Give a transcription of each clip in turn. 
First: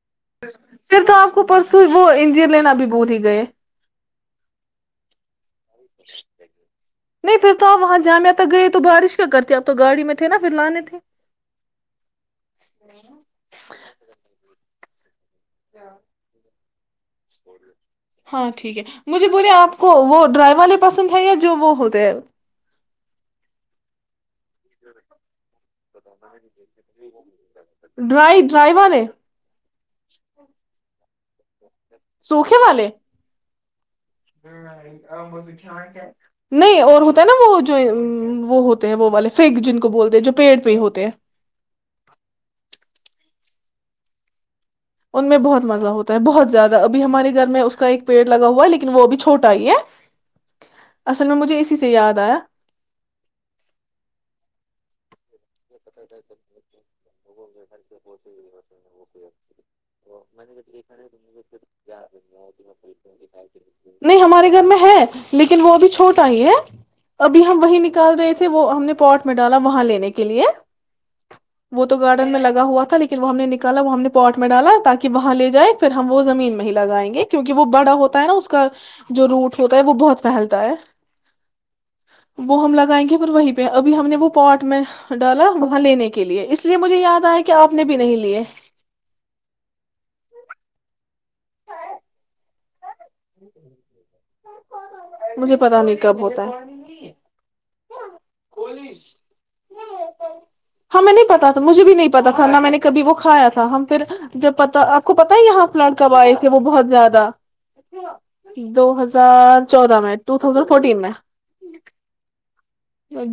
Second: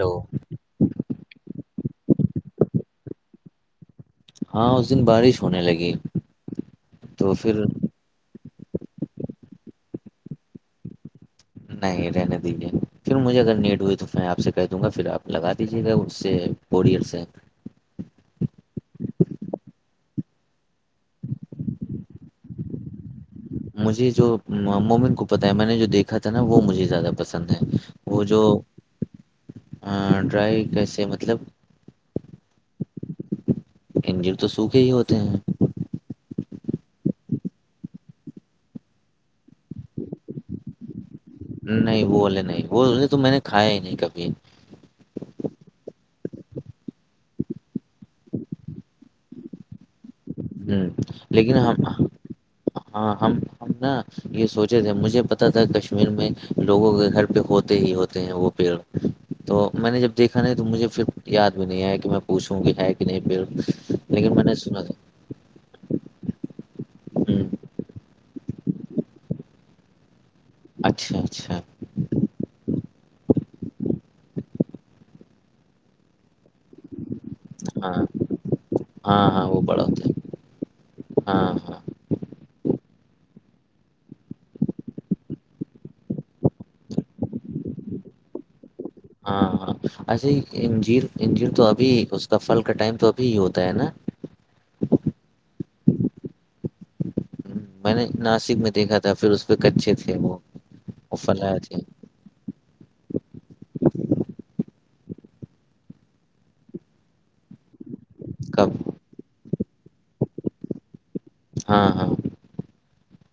ہو پھر تو آپ کو پرسوں وہ انجین لینا بھی بور ہی گئے ہاں اس دن بارش ہونے لگی تو نہیں پھر آپ وہاں جامعہ گئے تو بارش کیا کرتی ابپ تو گاڑی میں تھے نہا پھر لانے تھے نہیں رہنے دیجیے پھر مجھے اگر نیڈ ہوئی تو میں آپ سے کہ دوںاھر آپ لگا دیجیے گا اس سے اورڈینس ہاں ٹھیک ہے مجھے بولے آپ کو وہ ڈرائیور والے پسند ہے یا جو وہ ہوتے ہیں مجھے جو مومن کو پتا ہے میں نے جو دیکھا تھا نا وہ مجھے زیادہ پسند ہے وہ ڈرائی جو ڈرائی والے ڈرائی کیسے مطلب سوکھے والے انجر تو سوکھے ہی ہوتے ہیں نہیں اور ہوتا ہے نا وہ جو وہ ہوتے ہیں وہ والے فگ جن کو بولتے ہیں جو پیڑ پہ ہوتے ہیں نہیں بے نہیں وہے تو میں نے کھایا ہی نہیں کبھی ان میں بہت مزہ ہوتا ہے بہت زیادہ ابھی ہمارے گھر میں اس کا ایک پیڑ لگا ہوا ہے لیکن وہ ابھی چھوٹا ہی ہے ہ اصل میں لیکن مجھے ہم اسی سے یاد آیا ہاں ہم ہم نا یہ سوچے تھے مجھے ا پتا تھا کشمیر میں لوگوں کے گھر پہ ہوتے ہی ہوتے ہیں وہ پیڑ تو میں نے جب دیکھا نہیں تو مجھے پھر یاد بھی نہیں آیا کہ میں پوچھوں کہ ہے کہ نہیں پیڑ لیکن ہمارے نے گھر میں سنا تھا ہے لیکن وہ ابھی چھوٹا ہی ہے ابھی ہوں ہم وہی نکال رہے تھے وہ ہم نے پورٹ میں ڈالا وہاں لینے کے لیے اچھا اچھا وہ تو گارڈن میں لگا ہوا تھا لیکن وہ ہم نے نکالا وہ ہم نے پاٹ میں ڈالا تاکہ وہاں لے جائے پھر ہم وہ زمین میں ہی لگائیں گے کیونکہ وہ بڑا ہاں ہوتا ہے نا اس کا جو روٹ ہوتا ہے وہ بہت پھیلتا ہے ہاں ہاں وہ ہم لگائیں گے پھر وہ پہ ابھی ہم نے وہ پاٹ میں ڈالا لینے کے لیے اس لیے مجھے یاد آیا کہ آپ نے بھی نہیں لیے انجن تو ابھی اس کا پھل کا ٹائم تو ابھی ہی ہوتا ہے نا ج مجھے پتا نہیں کب ہوتا ہے ہوں، میں نے ناسک میں دیکھا تھا پھر اس پہ کچے تھے وہ ہمیں وہ نہیں پتا فلا تھا تھے مجھے بھی نہیں پتا تھا نہ میں نے کبھی وہ کھایا تھا ہم پھر جب پتا آپ کو پتا ہے یہاں پ لڑکب آئے تھے وہ بہت زیادہ اچھا کب دو ہزار چودہ میں ٹو تھاؤزینڈ فورٹین میں ہاں ہاں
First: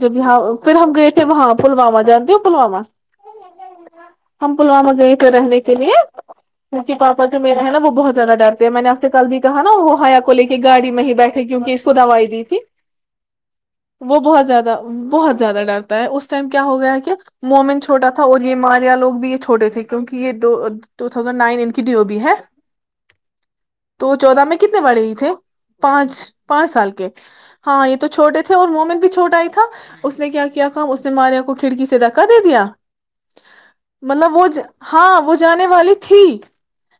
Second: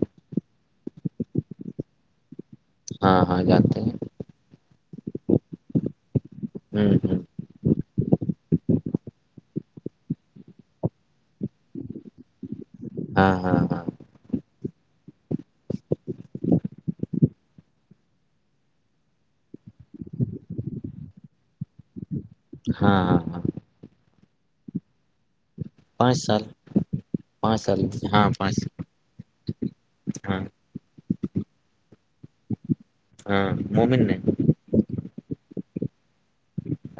جب یہاں پھر ہم گئے تھے وہاں پلوامہ جانتے ہو پلوامہ ہاں ہاں جانتے ہیں ہم پلوامہ گئے تھے رہنے کے لیے کیونکی ہوں ہوں پاپا جو میرے ہے نا وہ بہت زیادہ ڈرتے ہیں میں نےپ کل بھی کہا نا وہ ہیا کو لے کے گاڑی میں ہی بیٹھے کیونکہ اس کو دوائی دی تھی ہاں ہاں ہاں وہ بہت زیادہ بہت زیادہ ڈرتا ہے اس ٹائم کیا ہو گیا ہے کہ مومن چھوٹا تھا اور یہ ماریا لوگ بھی یہ چھوٹے تھے کیونکہ یہ دو ٹو تھازینڈ نائن ان کی ڈیو بی ہے ہاں ہاں ہاں تو چودہ میں کتنے بڑے ہی تھے پانچ پانچ سال کے پانچ سال ہاں یہ تو چھوٹے تھے پانچ اور مومن بھی چھوٹا آ ہی تھا تھا اس نے ہاں کیا کیا کام اس نے ماریا کو کھڑکی سے دھکا دے دیا ہاں مومن نے مطلب وہ ج ہاں وہ جانے والی تھی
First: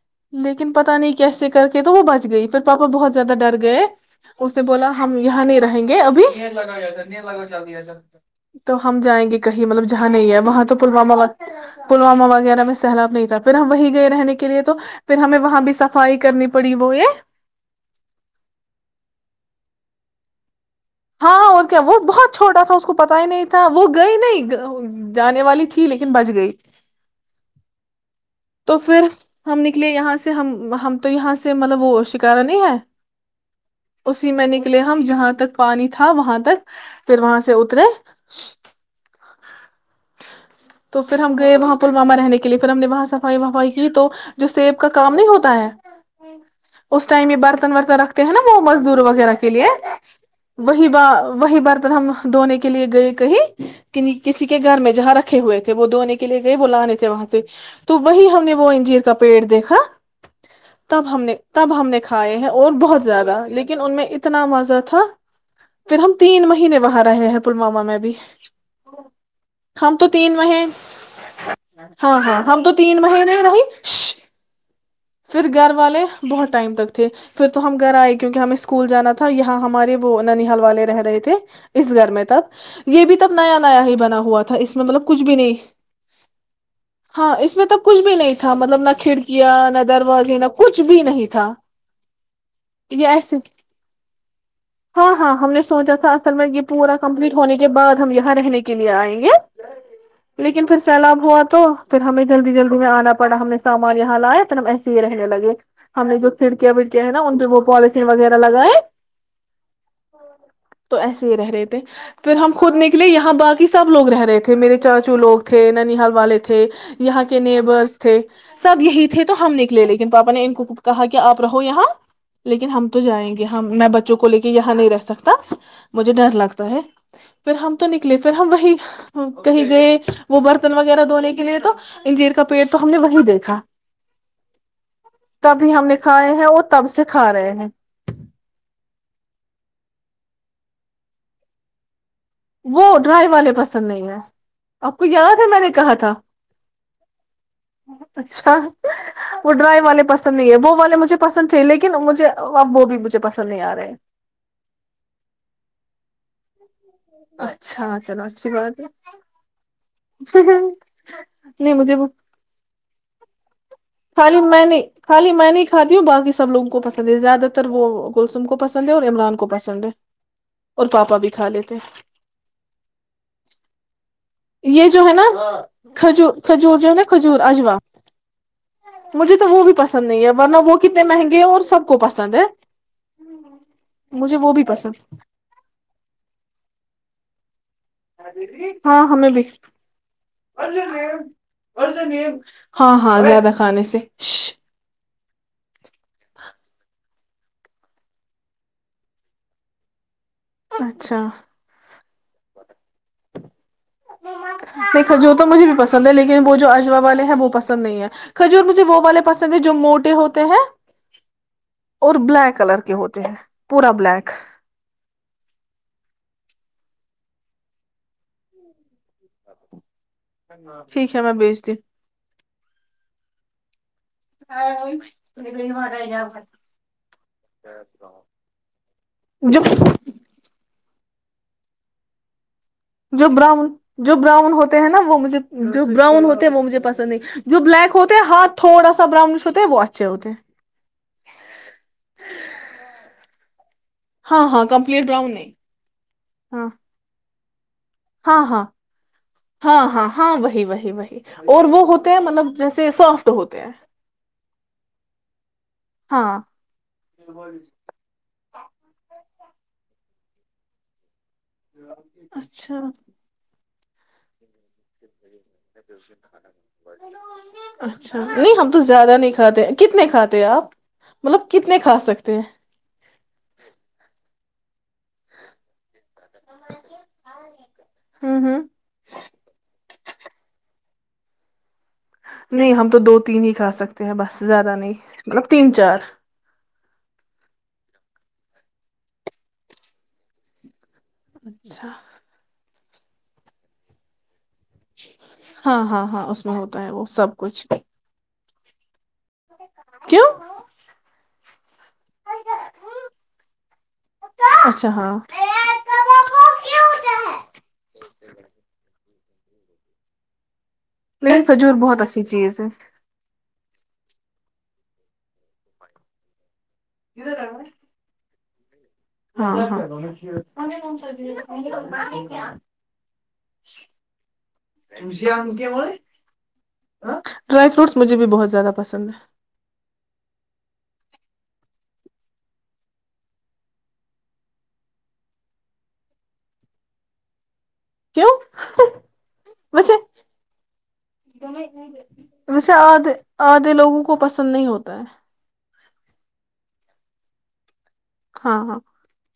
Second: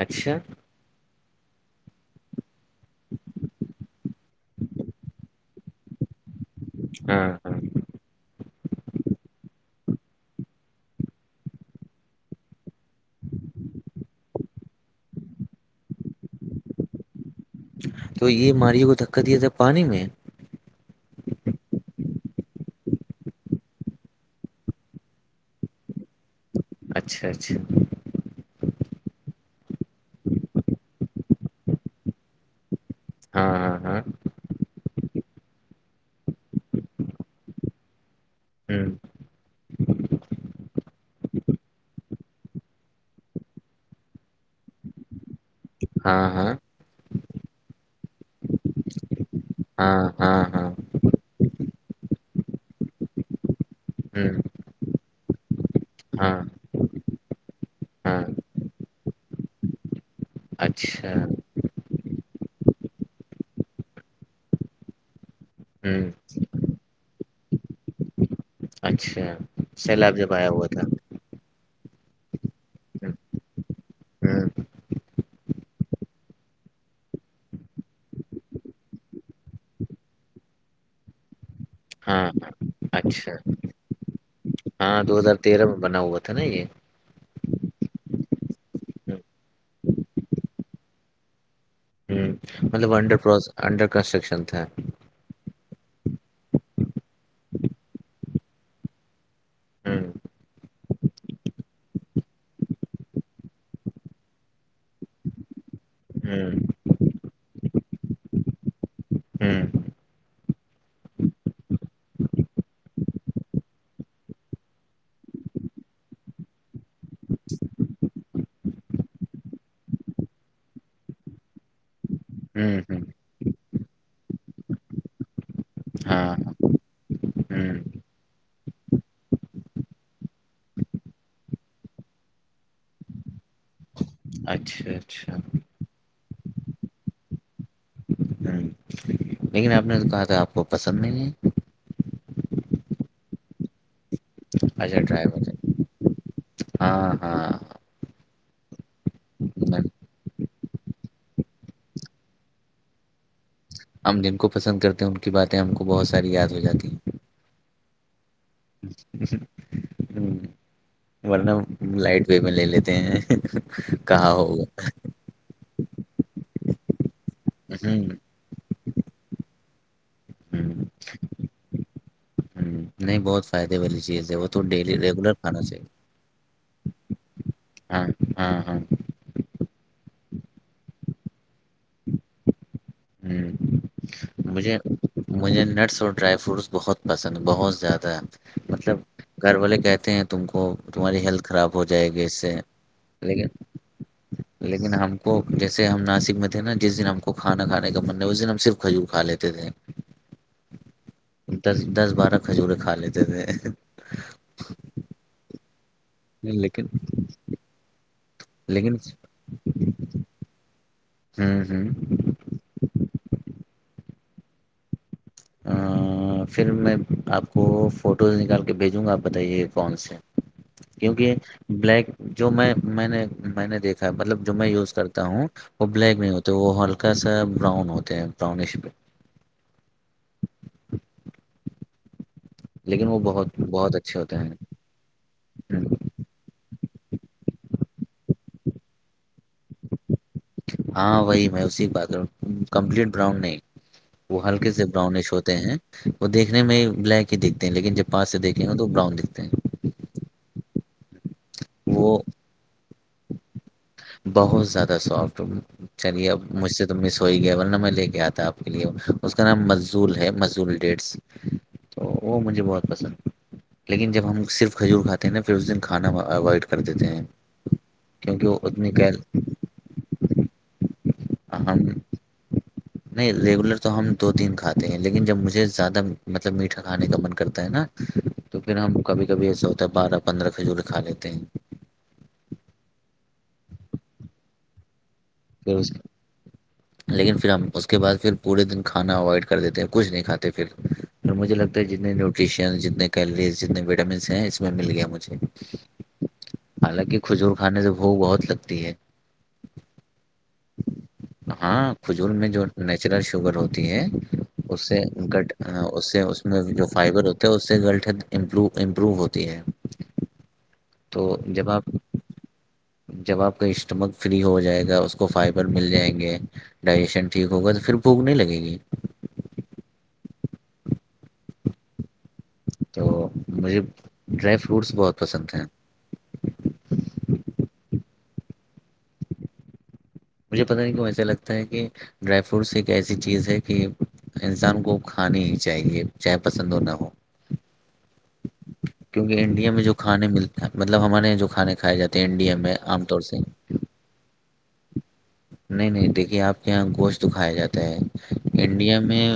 اچھا لیکن پتا نہیں کیسے کر کے تو وہ بچ گئی پھر پاپا بہت زیادہ ڈر گئے اس نے بولا ہم یہاں نہیں رہیں گے ابھی نین لگایا س نین ہاں لگا ہاں چل د ہے سر تو ہم جائیں گے کہیں مطلب جہاں نہیں ہے وہاں تو پلوامہ پلوامہ وغیرہ میں سیلاب نہیں تھا پھر ہم وہیں گئے رہنے کے لیے تو پھر ہمیں وہاں بھی س صائی کرنی پڑی وہ یہ تو یہ ماریے کو دکا دیا تھا پانی میں ہاںاں اور کیا وہ بہت چھوٹا تھا اس کو پتا ہی نہیں تھا وہ گئی نہیں جانے والی تھی لیکن بچ گئی اچھا اچھا تو پھر ہم نکلے یہاں سے ہم ہم تو یہاں سے مطلب وہ شکارا نہیں ہے اسی میں نکلے ہم جہاں تک پانی تھا وہاں تک پھر وہاں سے اترے تو پھر ہم گئے وہاں پلواما رہنے کے لیے پھر ہم نے وہاں صفائی وفائی کی تو جو سیب کا کام نہیں ہوتا ہے ہاں ہاں اس ٹائم یہ برتن ورتن رکھتے ہیں نا وہ مزدور وغیرہ کے لیے ہوں ہاں ہاں ہاں ہاں ہاں وہی وہی برتن ہم دھونے کے لیے گئے کہیں ہوں کسی کے گھر میں جہاں رکھے ہوئے تھے وہ دونے کے ہاں لیے گئے ب لانے تھے وہاں سے تو ہاں وہی ہم نے وہ انجیر کا پیڑ دیکھا تب اچھا ہم نے تب ہم نے کھائے ہیں اور بہت زیادہ لیکن ان میں اتنا مزہ تھا پھر ہوں ہم تین مہینے وہاں رہے ہیں پلوامہ میں بھی اچھا ہ ہم تو سیلاب تین جب آیا مہیں ہوا تھا ہاں ہاں ہم تو تین ہ مہینے نہیں ہاں پھر گھر والے بہت ٹائم تک تھے پھر تو ہم گھر آئے کیونکہ ہمیں اسکول جانا تھا یہاں ہمارے وہ ننحال والے رہ رہے تھے اس گھر میں ہاں تب یہ بھی اچھا تب نیا ہی بنا ہوا تھا اس میں ہاں مطلب دو کچھ بھی ہزار نہیں تیرہ میں بنا ہوا تھا نا یہ ہاں اس میں تب کچھ بھی نہیں تھا مطلب نہ ہ کھڑکیاں نہ دروازے نہ کچھ بھی نہیں تھا مطلب یہ انڈر ایسے انڈر کنسٹرکشن تھے ہاں ہاں ہم نے سوچا تھا اصل میں یہ پورا کمپلیٹ ہونے کے بع ہم یہاں رہنے کے لیے آئیں گے ہ لیکن پھر سیلاب ہوا تو پھر ہمیں جلدی جلدی میں آنا پڑا ہم نے سامان یہاں لایا پھر ہم ایسے ہی رہنے لگے ہم نے جو ہ کھڑکیاں وڑکیاں ہیں نا ان پہ وہ پالن وغیرہ لگائے ہ تو ایسے ہی رہ رہے تھے پھر ہم خود نکلے یہاں باقی سب لوگ رہ رہے تھے میرے چاچو لوگ تھے ننیحال والے تھے یہاں کے نیبرس تھے سب یہی تھے تو ہم نکلے لیکن پاپا نے ان کو کہا کہ آپ رہو یہاں لیکن ہم ہ تو جائیں گے ہم میں بچوں کو لے کے یہاں نہیں رہ سکتا مجھے ڈر ہاں لگتا ہے پھر ہ ہم تو نکلے پھر ہم وہی کہیں گئے وہ برتن وغیرہ دھونے کے لیے تو انجیر کا پیڑ تو ہم نے وہی دیکھا اچھا اچھا تبھی ہم نے کھائے ہیں اور تب سے کھا رہے ہیں ہ لیکن آپ نے تو کہا تھا آپ کو پسند نہیں ہے وہ ڈرائی والے پسند نہیں ہیں آپ اچھا کو یاد ہے ڈرائیور میں نے کہا تھا ہاں ہاں اچھا وہ ڈرائی والے پسند نہیں ہے وہ والے مجھے پسند تھے لیکن مجھے اب وہ بھی مجھے پسند نہیں آ رہا ہم جن کو پسند کرتے ہیں ان کی باتیں ہم کو بہت ساری یاد جی اچھا چلو اچھی بات ہے ہیں ہوں، ا ورنہ لائٹ وے میں لے لیتے ہیں کہا خالی میں ہوگا نے خالی م نے کھی ہوں بای سب لوگ کو پسند ہے زیادہ وہ ہوں گسم کو پس پس ہے اور عمران کو پسند ہے ہ ہ اور پاپا بھی کھا لیتے نہیں بہت فائدے والی چیز ہے وہ تو یہ ڈیلی جو ہے نا ریگولر کھانا چاہیے کھجور کھجور جو نا کھجور اجوا ہاں ہاں ہاں مجھے تو وہ بھی پسند نہیں ہے ورنہ وہ کتنے مہنگے ہیں اور سب کو پسند ہے ہ وہ بھی مجھے پسند مجھے نٹس اور ڈرائی فروٹس بہت پسند بہت ز مطلب ہاں ہمیں بھی گھر والے کہتے ہیں تم کو تمہاری ہیلتھ خراب ہو جائے گی اس سے ہاں ہاں زیادہ کھانے سے لیکن لیکن ہم کو جیسے ہم ناسک میں تھے نا جس دن ہم کو کانا کانے کا مننا ہے اسس دن ہم صرف کھو کھا لیتے تھے اچھا دس دس بارہ کھجور کھا لیتے تھ دیکا جو تو مجھے بھی پسند ہے لیکن وہ جو اجوا والے ہیں ب وہ پسند نہیں ہے کھور مجھے لیکن وہ والے پسند ہے جو موٹے ہو کہ ہیں ہوں ہوں اور بلیک کلر ہوتے ہیں پورا بلیک پھر میں آپ کو فوٹوز نکال کے بھیجوں گا آپ بتائیے کون سے ٹھیک ہے میں کیونکہ بھیجتی بلیک جو میں میں نے میں نے دیکھا مطلب جو میں یوز کرتا ہوں وہ بلیک نہیں ہوتے وہ ہلکا سا براؤن ہوتے ہیں براؤنش پہ ہوں جو لیکن وہ جو بہت براؤن بہت جو اچھے براؤن ہوتے ہیں نا وہ مجھے جو ہوں، براؤن ہوتے ہیں وہ مجھے پسند نہیں جو بلیک ہوتے ہیں ہاتھ تھوڑا سا براؤنش ہوتے ہے وہ اچھے ہوتے ہیں ہاں وہی میں اسی کی بات کر کمپلیٹ براؤن نہیں وہ ہاں ہاں ہلکے سے کمپلیٹ براؤنش براؤن نہیں ہوتے ہیں وہ دیکھنے ہاں میں بلیک کت [unintelligible] لیکن جب پس سے ہاں ہاں دیکھے ہو تو براؤن دکھتے ہاں ہیں ہاں ہاں وہی وہی اور وہ ہوتے ہیں مطلب جیسے سافٹ ہوتے ہیں بہت زیادہ سافٹ چلیے ہاں اب مجھ سے تو مس ہو ہی گیا ورنہ میں لے کے آتا اپ کے لیے اس کا نام مززول ہے مزول ڈیٹس تو وہ مجھے اچھا بہت پسند لیکن جب ہم صرف کھجور کھاتے ہیں نا پھر اس دن کھانا اوائڈ کر دیتے ہیں اچھا کیونکہ نہیں وہ ہم تو اتنی زیادہ کیل نہیں کاتے ہیں کتنے کھے تھے آپ مطلب ہم کتنے کھا سکتے ہیں نہیں ریگولر تو ہم دو تین کھاتے ہیں لیکن جب مجھے زیادہ مطلب میٹھا کھانے کا من کرتا ہے نا ہوں تو ہوں پھر ہم کبھی کبھی ایسا ہوتا ہے بارہ پندرہ کھجور دکھا لیتے ہیں نہیں ہم تو دو تین ہی کھا سکتے ہیں بس زیادہ نہیں مطلب تین پھر اس چار لیکن پھر ہم اس کے بعد پھر پورے دن کھانا اوائڈ کر دیتے ہیں کچھ نہیں کھاتے پھر تو مجھے لگتا ہے اچھا جتنے نیوٹریشن ج کیلریز جتنے وٹامنس ہیں مل گیا مجھے ہاں ہاں ہاں اس میں ہوتا ہے وہ حالانکہ سب کھجور کچھ کھانے سے ب بہت لگ تی ہے کیوں ہاں فجور میں جو نیچرل شوگر ہوتی ہے اس اچھا سے ہاں گٹ اس سے اس میں جو فائبر ہوتا ہے اس سے گٹدمرو امپروو ہوتا تی ہے تو نہیں جب کھجور آپ بہت اچھی چیز ہے جب آپ کا اسٹمک فری ہو جائے گا اس کو فائبر مل جائیں گے ڈائجیشن ٹھیک ہوگا پھرھوک لگی جی ہاںاں تو مجھے ڈرائی فروٹس بہت پسند ہیں ڈرائی فروٹس مجھے بھی بہت زیادہ پسند ہیں مجھے پتہ نہیں کہوں ایسا لگتا ہے کہ ڈرائی فروٹس ایک ایسی چیز ہے کہ انسان کو کھانی ہی چاہیے چاہے پسند اور نہ ہو کیوں کیونکہ انڈیا میں جو ویسے کھانے ملتے ویسے میں عام آدھے طور سے آدھے لوگوں کو پسند پسند نہیں ہوتا ہے نہیں نہیں دیکھیے آپ کے یہاں گوشت تو کھایا جاتا ہے ہاں ہاں انڈیا میں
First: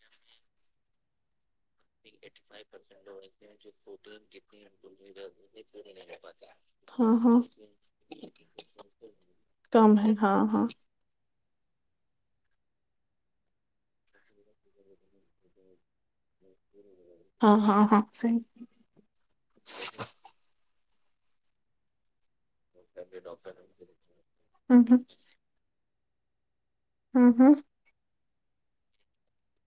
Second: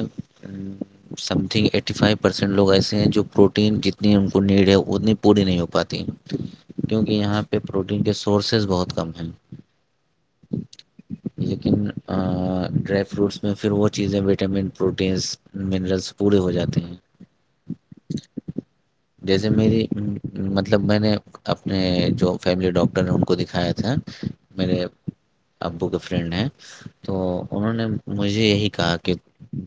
سمنگ فٹی فائیو پرسینٹ لوگ ایسے ہیں جو پروٹین جتنی ان کو نیڈ ہے اتنی پوری نہیں ہو پاتی کیونکہ ہاں ہاں یہاں پہ پروٹین کے سورسز بہت کم ہیں کم ہے ہاں ہاں لیکن ڈرائی فروٹس میں پھر وہ چیزیں وٹامن پروٹینس منرلس پورے ہو جاتے ہیں سن جیسے میری مطلب میں نے اپنے جو فیملی ڈاکٹر نے ان کو دکھایا تھا ہوں میرے ہوں ابو کے فرینڈ ہیں تو ہوں ہوں انہوں نے مجھے یہی کہا کہ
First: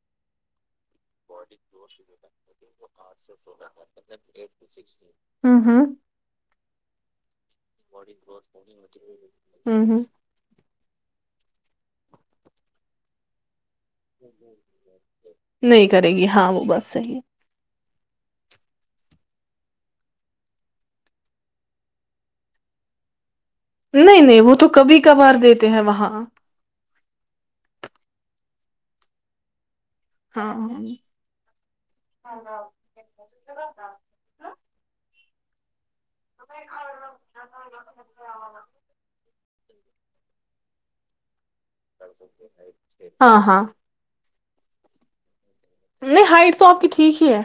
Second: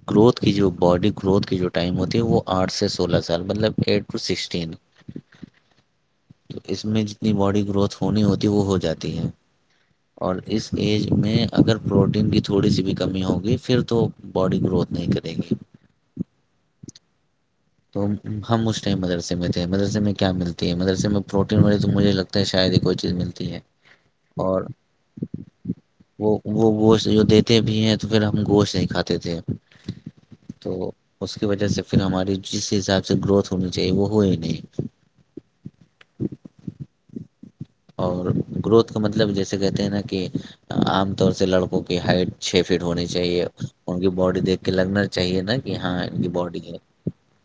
گروتھ کی جو باڈی گروتھ کی جو ٹائم ہوتی ہے وہ آٹھ سے سولہ سال مطلب ایٹ سسٹ ہوں ہوں تو اس میں جتنی باڈی گروتھ ہونی ہوتی وہ ہو جاتی ہے ہوں ہوں اور اس ایج میں اگر پروٹین کی تھوڑی سی بھی کمی ہوگی پھر تو باڈی گروتھ نہیں کرے گی نہیں کرے گی ہاں وہ بس صحیح تو ہم اس ٹائم مدرسے میں تھے مدرسے میں کیا ملتی ہے مدرسے میں پروٹین والی تو مجھے لگتا ہے شاید ہی کوئی چیز ملتی ہے نہیں نہیں وہ اور تو کبھی کبھار دیتے ہیں وہاں وہ وہ گوشت جو دیتے بھی ہیں تو پھر ہم گوشت نہیں کھاتے تھے ہاں تو اس کی وجہ سے پھر ہماری جس حساب سے گروتھ ہونی چاہیے وہ ہو ہی نہیں [unintelligible] اور گروتھ کا مطلب جیسے کہتے ہیں نا کہ عام طور سے لڑکوں کی ہائٹ چھ فٹ ہونی ہاں چاہیے ہاں ان کی باڈی دیک لگنا چاہیے نا کہ ہاں ان کی نہیں ہائٹ باڈی تو ہے آپ کی ٹھیک ہی ہے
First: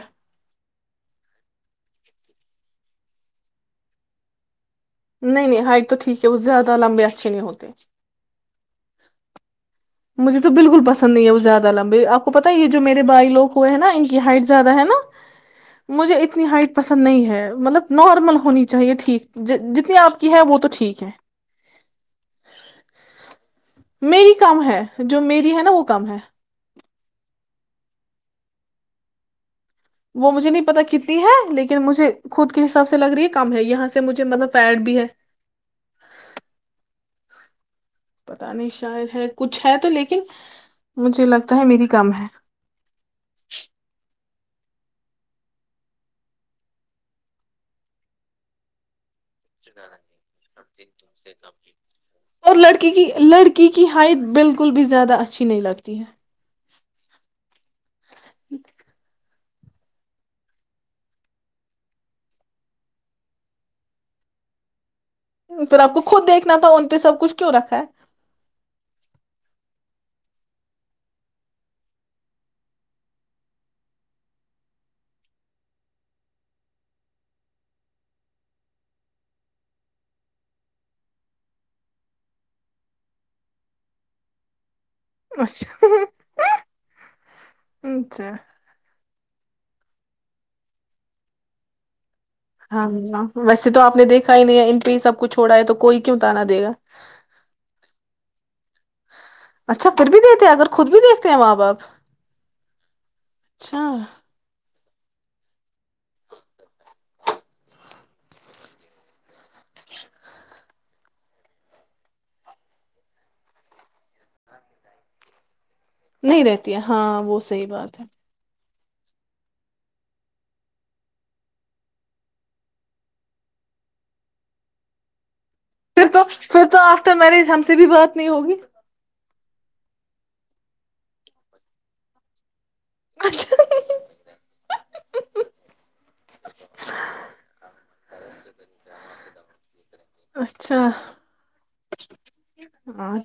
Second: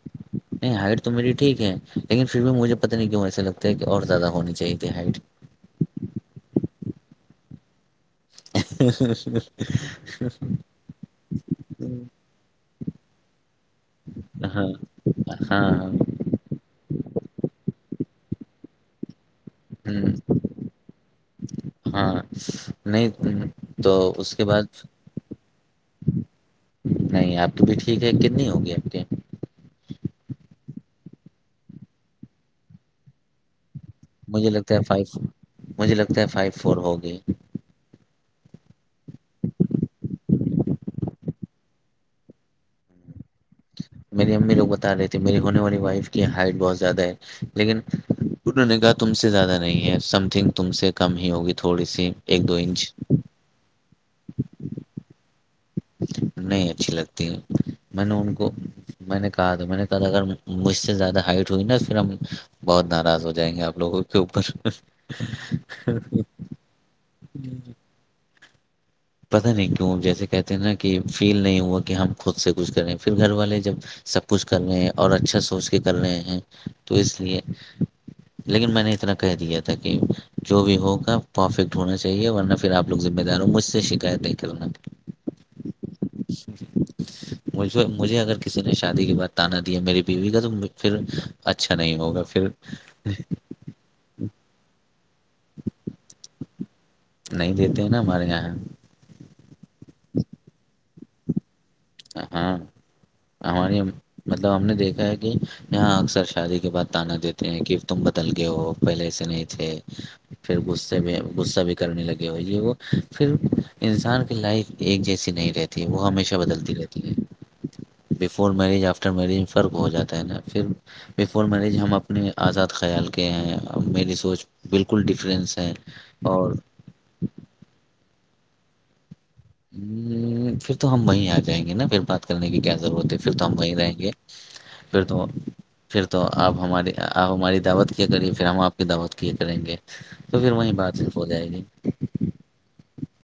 نہیں ہائٹ تو میری ٹھیک ہے لیکن پھر بھی مجھے پتہ نہیں کیوں ایسے لگتا ہے کہ اور زیادہ ہونی چاہی تھی ہائٹ نہیں نہیں ہائٹ تو ٹھیک ہے وہ زیادہ لمبے اچھے نہیں ہوتے ا [unintelligible] مجھے تو بالکل پسند نہیں ہے وہ زیادہ لمبی آپ کو پتا یہ جو میرے بائی لوگ ہوئے ہیں نا ان کی ہائٹ ہاں زیادہ ہے نا ہاں مجھے اتنی ہائٹ پسند نہیں ہے مطلب نار نارمل ہونی چاہیے ٹھیک جتنی آپ کی ہے وہ تو ٹھیک ہے ہاں نہیں تو میری اس کے کم بعد ہے جو میری ہے نا وہ کم ہے نہیں آپ تو بھی ٹھیک ہے کتنی ہوگی آپ کے یہ وہ مجھے نہیں پتا کتنی ہے لیکن مجھے خود کے حساب سے لگ رہی ہے کام ہے یہاں سے مجھے مطلب لگتا فیٹ ہے بھی فائیو مجھے لگتا ہے فائیو فور ہوگی پتا نہیں شاید ہے کچھ ہے تو لیکن مجھے لگتا ہے میری کم ہے [unintelligible] میری امی لوگ بتا رہے تھے میری ہونے والی وائف کی ہائٹ بہت زیادہ ہے لیکن انہوں نے کہا تم سے زیادہ نہیں ہے سم تھنگ تم سے کم ہی ہوگی تھوڑی سی ایک دو اور انچ کل بھی زیادہچ نہیں اچھی لگتی ہے میں نے ان کو میں نے کہا تو میں نے کہ اگر مجھ سے زیادہ ہائٹ ہوئی نا پھر ہم بہت ناراض ہو جائیں گے آپ لوگوں کے اوپر پھر آپ کو خود دیکھنا تھا ان پہ سب کچھ کیوں رکھا ہے پت نہیں کیوں جیسے کہتے ہیں نا کہ فیل نہیں ہوا کہ ہم خود سے کچھ کر رہے ہیں پھر گھر والے جب سب کچھ کر رہے ہیں اور اچھا سوچ کے کر رہے ہیں تو اس لیے لیکن میں نے اتنا کہہ دیا تھا کہ جو بھی ہوگا پرفیکٹ ہونا چاہیے ورنہ پھر آپ لوگ ذمہ دار ہ مجھ سےھ د اچھا [unintelligible] مجھے اچھا اگر کسی نے شادی کی بات بتانا دیا میری بیوی کا تو پھر اچھا نہیں ہوگا پھر ہاں ویسے تو آپ نے دیکھا ہی نہیں پ سب کچھڑا ہے تو کوئی کیوں ت آا دےا نہیں دیتے ہیں نا ہمارے یہاں اچھا پھر بھی د دیتے ہیں اگر خود بھی دیکھتے ہیں ماں باپ ہاں ہماری اچھا مطلب ہم نے دیک کہ یہاں اکثر شادی کے بات تانا دیتے ہیں کہ تم بدل گئے ہو پہلے ای سےے نہیں تھ پھر میں غصہ بھی کرنے لگے ہو یہ وہ پھر انسان کی لائف ایک جیسی نہیں رہتی [unintelligible] تھی وہ ہمیشہ نہیں بدلتی رہتی ہے [unintelligible] ہاں وہ صحی بات ہے [inaudible] اور میرج آفٹر میرج میں فرق ہو جاتا ہے نا پھر بفور مریج ہم اپنے آزاد خیال کے ہیں میری سوچ بالکل ڈفرینس [unintelligible] پھر تو اور پھر تو آفٹر میرج ہم سے بھی بات [inaudible] کتنی ہوگی [inaudible] ہ پھر تو ہم وہیں آ جائیں گے نا پھر بات کرنے کی کیا [unintelligible] ور ہے پھر تو ہم وہیں رہیں گے اچھا پھر تو پھر تو آپ ہماری آپ ہماری دعوت کی کریے پھر ہم آپ کی دعوت کی کریں گے تو پھر وہیں بات اچھا ہو جائے گی [unintelligible]